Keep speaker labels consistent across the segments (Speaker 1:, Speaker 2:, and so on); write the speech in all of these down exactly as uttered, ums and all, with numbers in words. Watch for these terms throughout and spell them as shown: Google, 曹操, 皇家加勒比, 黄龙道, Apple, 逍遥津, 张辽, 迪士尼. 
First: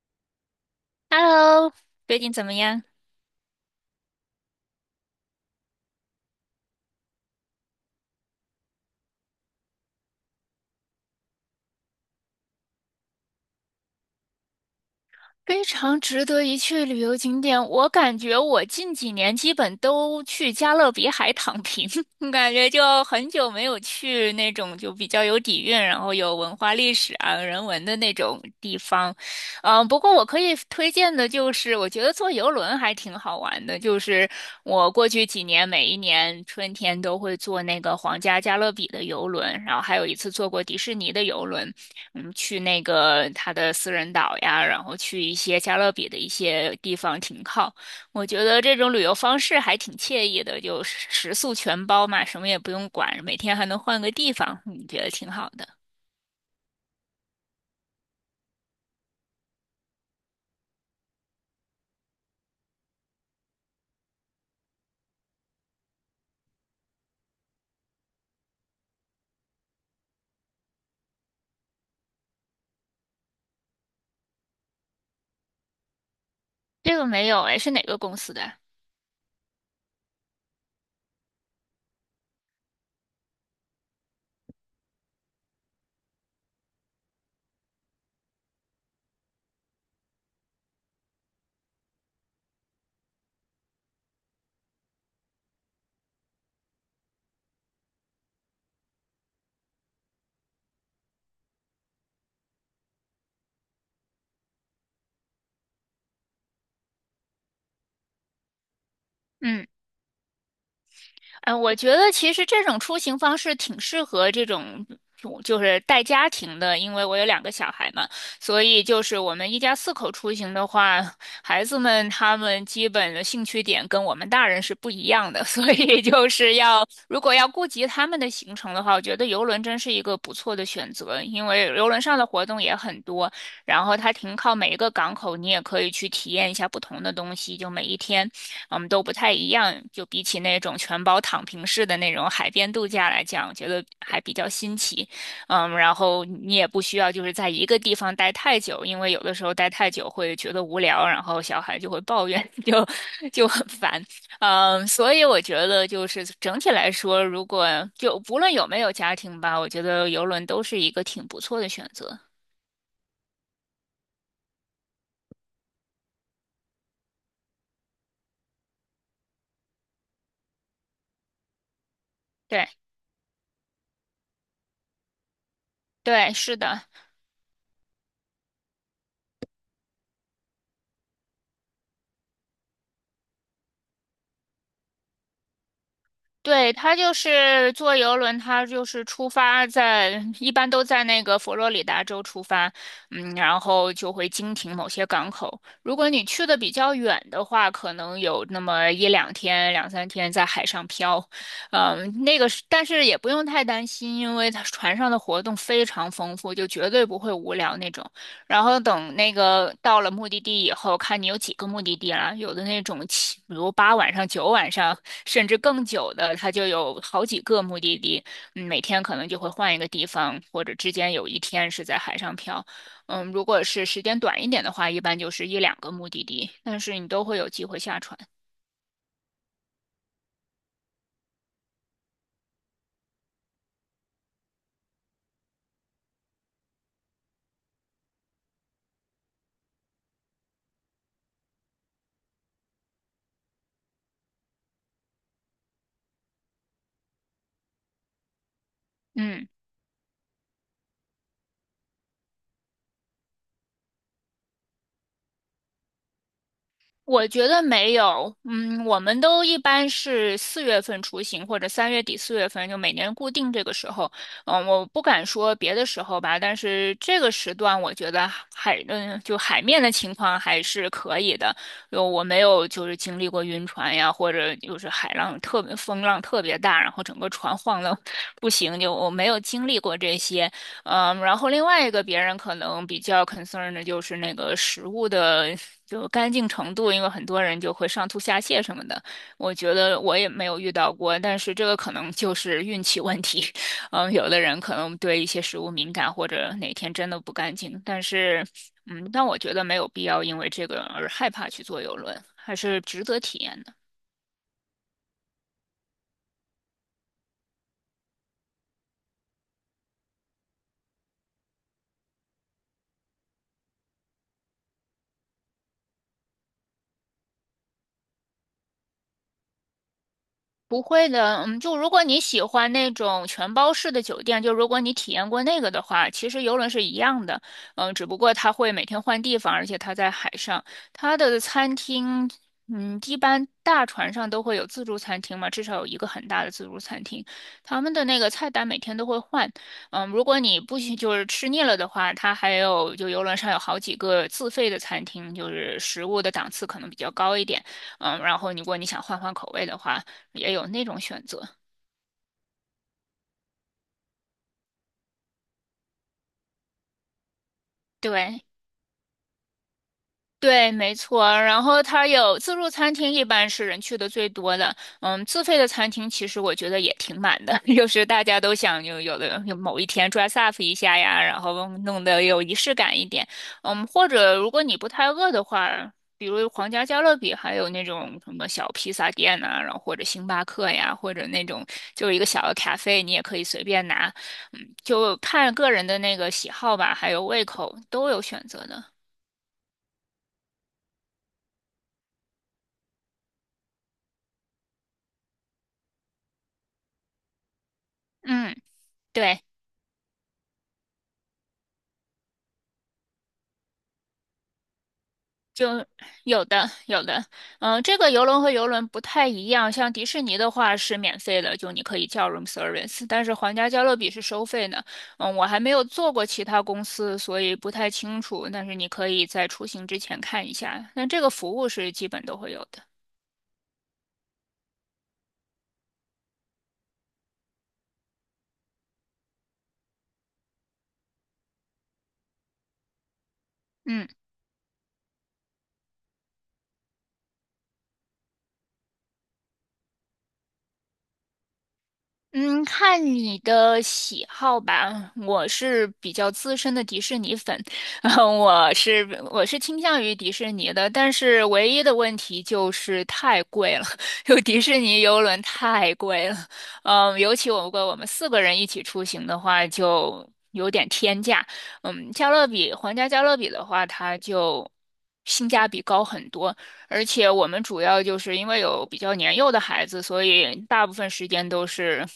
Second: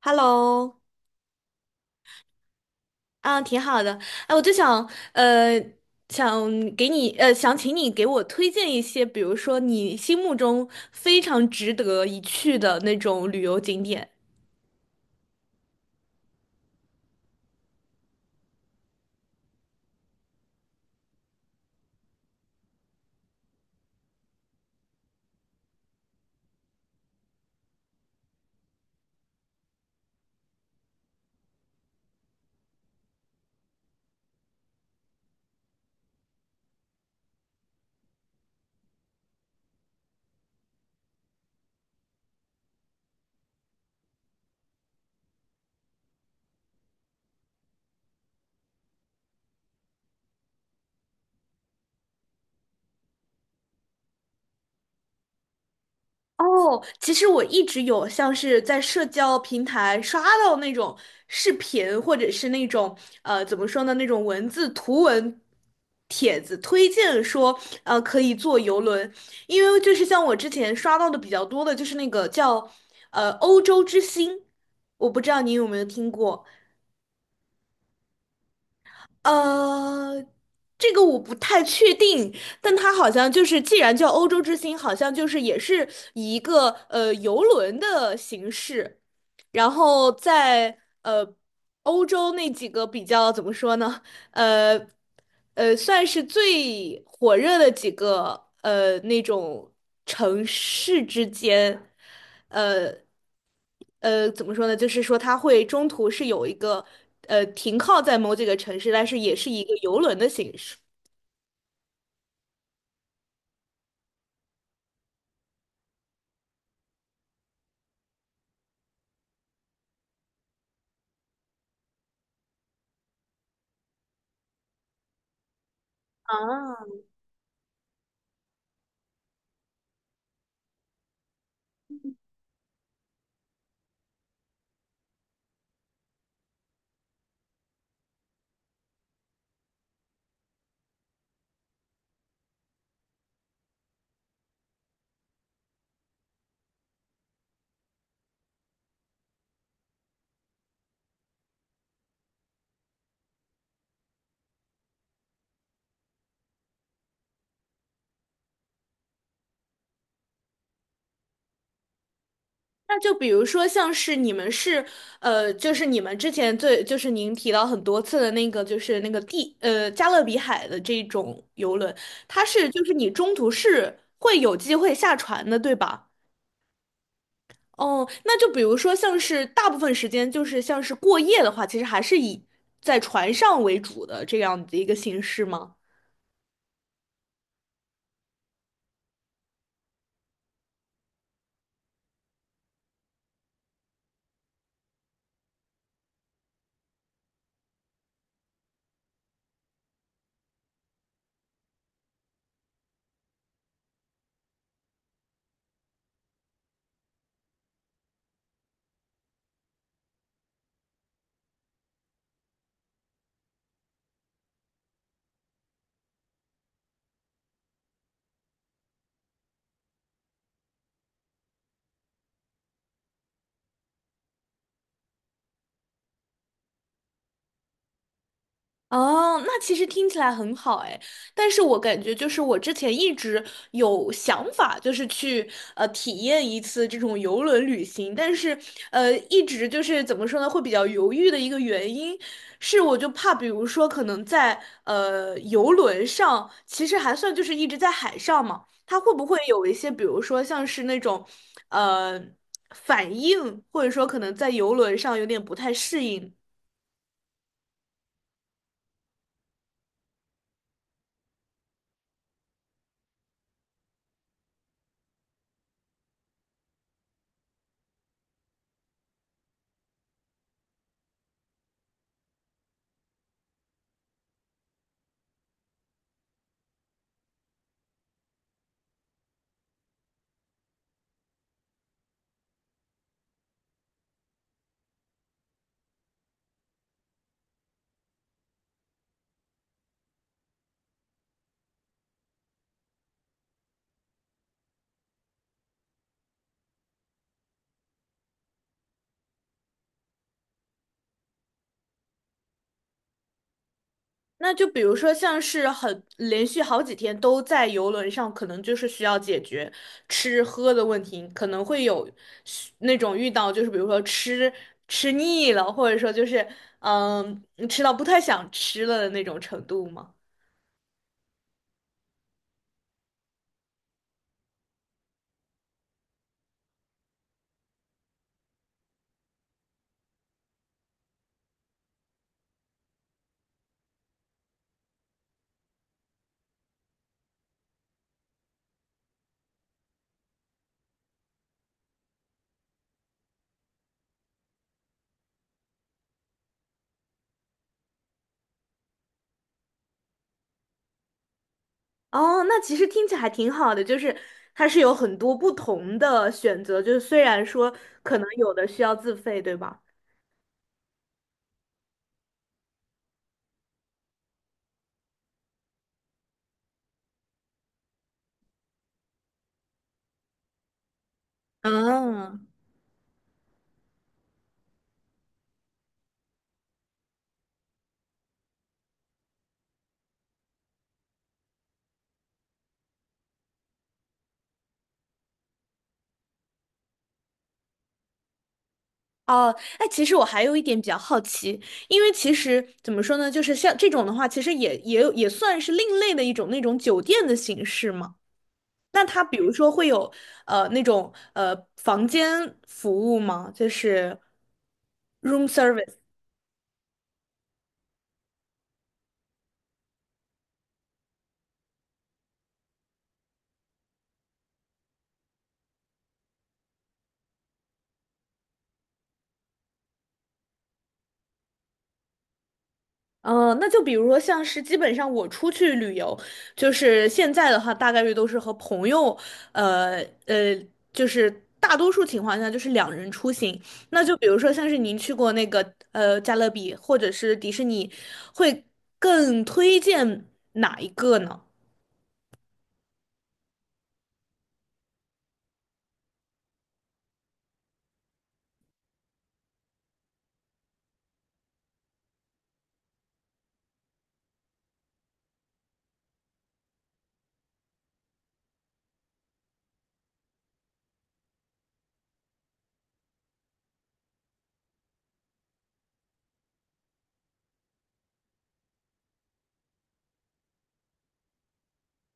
Speaker 1: Hello，
Speaker 2: Hello，最近怎么样？
Speaker 1: 啊，挺好的。哎，我就想，呃，想给你，呃，想请你给我推荐一些，比如说你心目中非常值得一去的那种旅游景点。
Speaker 2: 非常值得一去的旅游景点，我感觉我近几年基本都去加勒比海躺平，感觉就很久没有去那种就比较有底蕴，然后有文化历史啊、人文的那种地方。嗯，不过我可以推荐的就是，我觉得坐游轮还挺好玩的。就是我过去几年，每一年春天都会坐那个皇家加勒比的游轮，然后还有一次坐过迪士尼的游轮，嗯，去那个它的私人岛呀，然后去一些加勒比的一些地方停靠。我觉得这种旅游方式还挺惬意的，就食宿全包嘛，什么也不用管，每天还能换个地方，你觉得挺好的。
Speaker 1: 哦，其实我一直有像是在社交平台刷到那种视频，或者是那种呃怎么说呢，那种文字图文帖子推荐说，呃可以坐游轮，因为就是像我之前刷到的比较多的就是那个叫呃欧洲之星，我不知道你有没有听过。
Speaker 2: 这个没有，哎，是哪个公司的？
Speaker 1: 呃，这个我不太确定，但它好像就是，既然叫欧洲之星，好像就是也是以一个呃游轮的形式，然后在呃欧洲那几个比较怎么说呢？呃呃，算是最火热的几个呃那种城市之间，呃呃，怎么说呢？就是说它会中途是有一个呃停靠在某几个城市，但是也是一
Speaker 2: 嗯。
Speaker 1: 个游轮的形式。
Speaker 2: 嗯，我觉得其实这种出行方式挺适合这种，就就是带家庭的，因为我有两个小孩嘛，所以就是我们一家四口出行的话，孩子们他们基本的兴趣点跟我们大人是不一样的，所以就是要如果要顾及他们的行程的话，我觉得游轮真是一个不错的选择，因为游轮上的活动也很多，然后它停靠每一个港口，你也可以去体验一下不同的东西，就每一天。我们都不太一样。就比起那种全包躺平式的那种海边度假来讲，我觉得还比较新奇。嗯，然后你也不需要就是在一个地方待太久，因为有的时候待太久会觉得无聊，然后小孩就会抱怨，就就很烦。嗯，所以我觉得就是整体来说，如果就不论有没有家庭吧，我觉得游轮都是一个挺不错的选择。
Speaker 1: 那就比如说像是你们是呃，就是你们之前最就是您提到很多次的那个就是那个地呃加勒比海的这种游轮，它
Speaker 2: 对
Speaker 1: 是就是你中途是会有机会下船的，对吧？
Speaker 2: 对，是的。
Speaker 1: 哦，那就比如说像是大部分时间就是像是过夜的话，其实还是以在船上为主的这样的一个形式吗？
Speaker 2: 对，他就是坐游轮，他就是出发在，一般都在那个佛罗里达州出发，嗯，然后就会经停某些港口。如果你去的比较远的话，可能有那么一两天、两三天在海上漂，嗯，那个是，但是也不用太担心，因为它船上的活动非常丰富，就绝对不会无聊那种。然后等那个到了目的地以后，看你有几个目的地了。有的那种七，比如八晚上、九晚上，甚至更久的，它就有好几个目的地。嗯，每天可能就会换一个地方，或者之间有一天是在海上漂。嗯，如果是时间短一点的话，一般就是一两个目的地，但是你都会有机会下船。
Speaker 1: 哦，那其实听起来很好哎，但是我感觉就是我之前一直有想法，就是去呃体验一次这种游轮旅行，但是呃一直就是怎么说呢，会比较犹豫的一个原因是，我就怕比如说可能在呃游轮上，其实还算就是一直在海上嘛，它会不会
Speaker 2: 嗯。
Speaker 1: 有一些比如说像是那种呃反应，或者说可能在游轮上有点不太适应。
Speaker 2: 我觉得没有，嗯，我们都一般是四月份出行，或者三月底四月份，就每年固定这个时候。嗯，我不敢说别的时候吧，但是这个时段我觉得海，嗯，就海面的情况还是可以的。就我没有就是经历过晕船呀，或者就是海浪特别风浪特别大，然后整个船 晃的不行，就我没有经历过这些。嗯，然后另外一个别人可能比较 concern 的就是那个食物的就干净程度，因为很多人就会上吐下泻什么的。我觉得我也没有遇到过，但是这个可能就是运气问题。嗯，有的人可能对一些食物敏感，或者哪天真的不干净，但是嗯，但我觉得没有必要因为这个而害怕去坐游轮，还是值得体验的。
Speaker 1: 那就比如说，像是很连续好几天都在游轮上，可能就是需要解决吃喝的问题，可能会有需那种遇到，就是比如说吃吃腻了，或者说就是嗯吃到不太想吃了的那种程度吗？
Speaker 2: 不会的，嗯，就如果你喜欢那种全包式的酒店，就如果你体验过那个的话，其实游轮是一样的，嗯，只不过它会每天换地方，而且它在海上，它的餐厅，嗯，一般大船上都会有自助餐厅嘛，至少有一个很大的自助餐厅，他们的那个菜单每天都会换，嗯，如果你不行就是吃腻了的话，它还有就游轮上有好几个自费的餐厅，就是食物的档次可能比较高一点，嗯，然后如果你想换换口味的话。也有那种选择。
Speaker 1: 哦，那其实听起来还挺好的，就是它是有很多不同的选择，就是虽然说可能
Speaker 2: 对，
Speaker 1: 有的需要自费，对吧？
Speaker 2: 对，没错。然后它有自助餐厅，一般是人去的最多的。嗯，自费的餐厅其实我觉得也挺满的，就是大家都想有有的有某一天 dress up 一下呀，然后弄得
Speaker 1: 嗯。
Speaker 2: 有仪式感一点。嗯，或者如果你不太饿的话，比如皇家加勒比，还有那种什么小披萨店呐、然后或者星巴克呀，或者那种就是一个小的咖啡，你也可以随便拿。嗯，就看个人的那个喜好吧，还有胃口都有选择的。
Speaker 1: 哦，哎，其实我还有一点比较好奇，因为其实怎么说呢，就是像这种的话，其实也也有也算是另类的一种那种酒店的形式嘛。
Speaker 2: 嗯，
Speaker 1: 那它比
Speaker 2: 对。
Speaker 1: 如说会有呃那种呃房间服务吗？就是 room
Speaker 2: 就
Speaker 1: service。
Speaker 2: 有的有的，嗯，这个游轮和游轮不太一样，像迪士尼的话是免费的，就你可以叫 room service，但是皇家加勒比是收费的。嗯，我还没有做过其他公司，所以不太清楚，但是你可以在出行之前看一下。那这个服务是基本都会有的。
Speaker 1: 嗯，呃那就比如说，像是基本上我出去旅游，就是现在的话，大概率都是和朋友，呃呃，就是大多数情况下就是两人出行。那
Speaker 2: 嗯。
Speaker 1: 就比如说，像是您去过那个呃加勒比或者是迪士尼，会更推荐哪一个呢？
Speaker 2: 嗯，看你的喜好吧。我是比较资深的迪士尼粉，嗯我是我是倾向于迪士尼的，但是唯一的问题就是太贵了，就迪士尼游轮太贵了。嗯，尤其我如果我们四个人一起出行的话，就有点天价。嗯，加勒比皇家加勒比的话，它就性价比高很多。而且我们主要就是因为有比较年幼的孩子，所以大部分时间都是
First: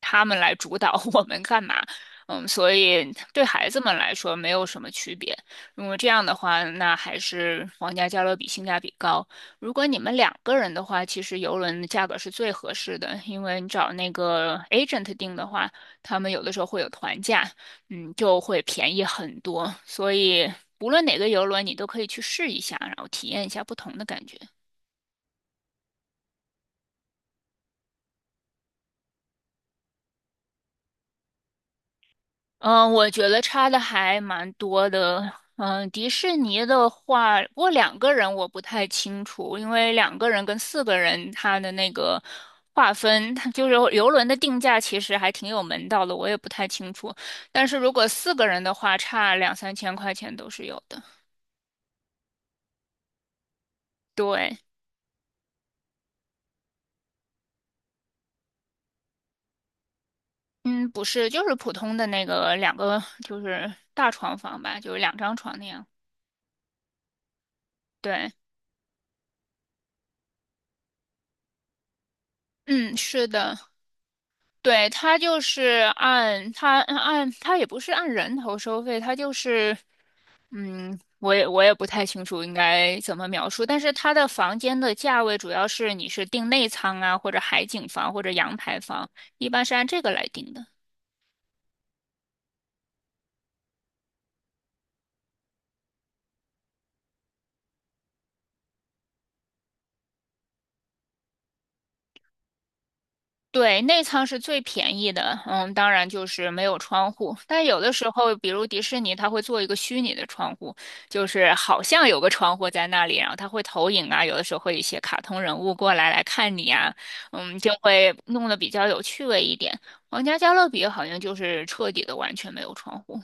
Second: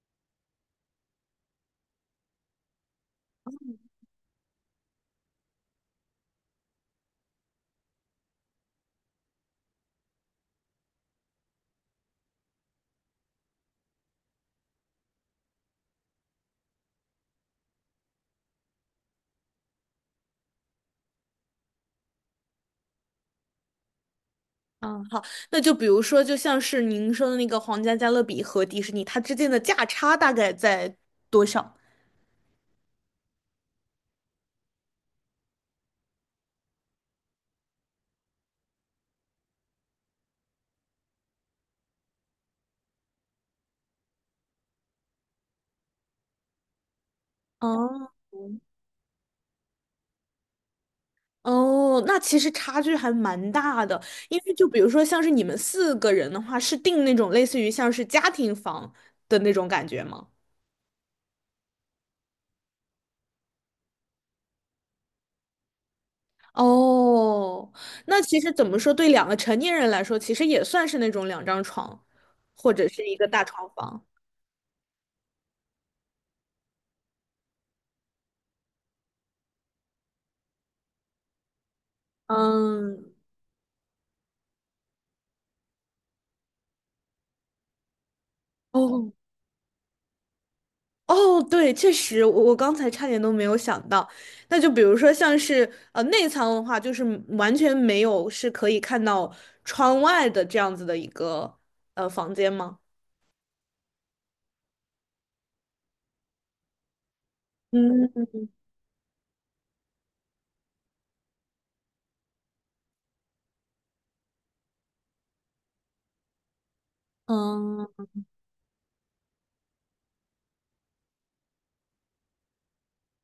Speaker 2: 他们来主导 我们干嘛。嗯，所以对孩子们来说没有什么区别。如果这样的话，那还是皇家加勒比性价比高。如果你们两个人的话，其实游轮的价格是最合适的，因为你找那个 agent 定的话，他们有的时候会有团价，嗯，就会便宜很多。所以无论哪个游轮，你都可以去试一下，然后体验一下不同的感觉。
Speaker 1: 嗯，好，那就比如说，就像是您说的那个皇家加勒比和迪士尼，它之间的价差大概在多少？
Speaker 2: 嗯，我觉得差的还蛮多的。嗯，迪士尼的话，不过两个人我不太清楚，因为两个人跟四个人他的那个划分，它就是游轮的定价其实还挺有门道的，我也不太清楚。但是如果
Speaker 1: 哦，
Speaker 2: 四个人的话，差两三千块钱都是有的。
Speaker 1: 哦，那其实差距还蛮大的，因为
Speaker 2: 对。
Speaker 1: 就比如说像是你们四个人的话，是订那种类似于像是家庭房的那种感觉吗？
Speaker 2: 嗯，不是，就是普通的那个两个，就是大床房吧，就是两张床那样。
Speaker 1: 哦，那
Speaker 2: 对，
Speaker 1: 其实怎么说，对两个成年人来说，其实也算是那种两张床，或者
Speaker 2: 嗯，
Speaker 1: 是一个
Speaker 2: 是
Speaker 1: 大
Speaker 2: 的，
Speaker 1: 床房。
Speaker 2: 对，它就是按它按它也不是按人头收费，它就是嗯，我也我也不太清楚应该
Speaker 1: 嗯，
Speaker 2: 怎么描述，但是它的房间的价位主要是你是订内舱啊，或者海景房或者阳台房，
Speaker 1: 哦，
Speaker 2: 一般是按这个来定的。
Speaker 1: 哦，对，确实，我我刚才差点都没有想到。那就比如说，像是呃内舱的话，就是完全没有是可以看到窗外的这样子的一个呃房间吗？
Speaker 2: 对，内舱是最便宜的，嗯，当然就是没有窗户。但有的时
Speaker 1: 嗯
Speaker 2: 候，比如迪士尼，它会做一个虚拟的窗户，就是好像有个窗户在那里，然后它会投影啊，有的时候会有一些卡通人物过来来看你啊，嗯，就
Speaker 1: 嗯，
Speaker 2: 会弄得比较有趣味一点。皇家加勒比好像就是彻底的完全没有窗户。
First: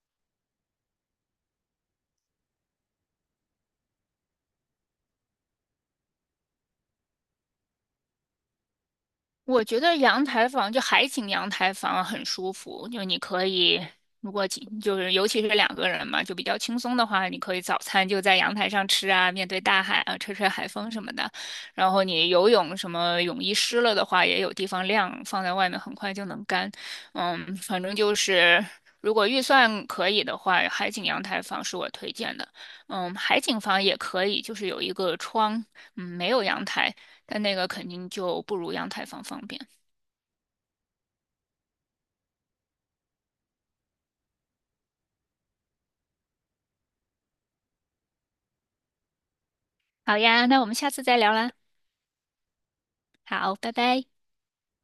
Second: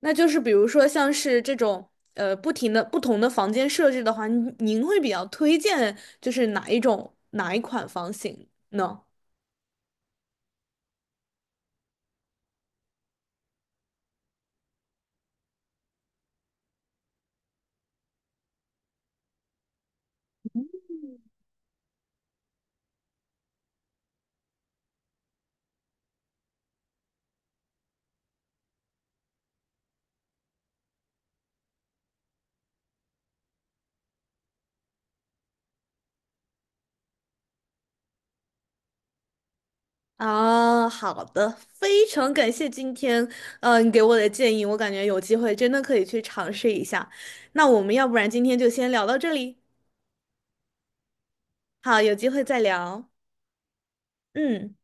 Speaker 1: 那就是比如说像是这种呃不停的不同的房间设置的话，您您会比较推荐就是哪一种哪一款房型呢？
Speaker 2: 我觉得阳台房就海景阳台房很舒服，就你可以，如果几就是尤其是两个人嘛，就比较轻松的话，你可以早餐就在阳台上吃啊，面对大海啊，吹吹海风什么的。然后你游泳什么泳衣湿了的话，也有地方晾，放在外面很快就能干。嗯，反正就是如果预算可以的话，海景阳台房是我推荐的。嗯，海景房也可以，就是有一个窗，嗯，没有阳台。但那个肯定就不如阳台房方便。
Speaker 1: 啊，好的，非常感谢今天，呃，你给我的建议，我感觉有机会真的可以去尝试一下。那我们要不然今天就先聊到这里，
Speaker 2: 好呀，那我们下次再聊啦。
Speaker 1: 好，有机会再聊。
Speaker 2: 好，拜拜。
Speaker 1: 嗯。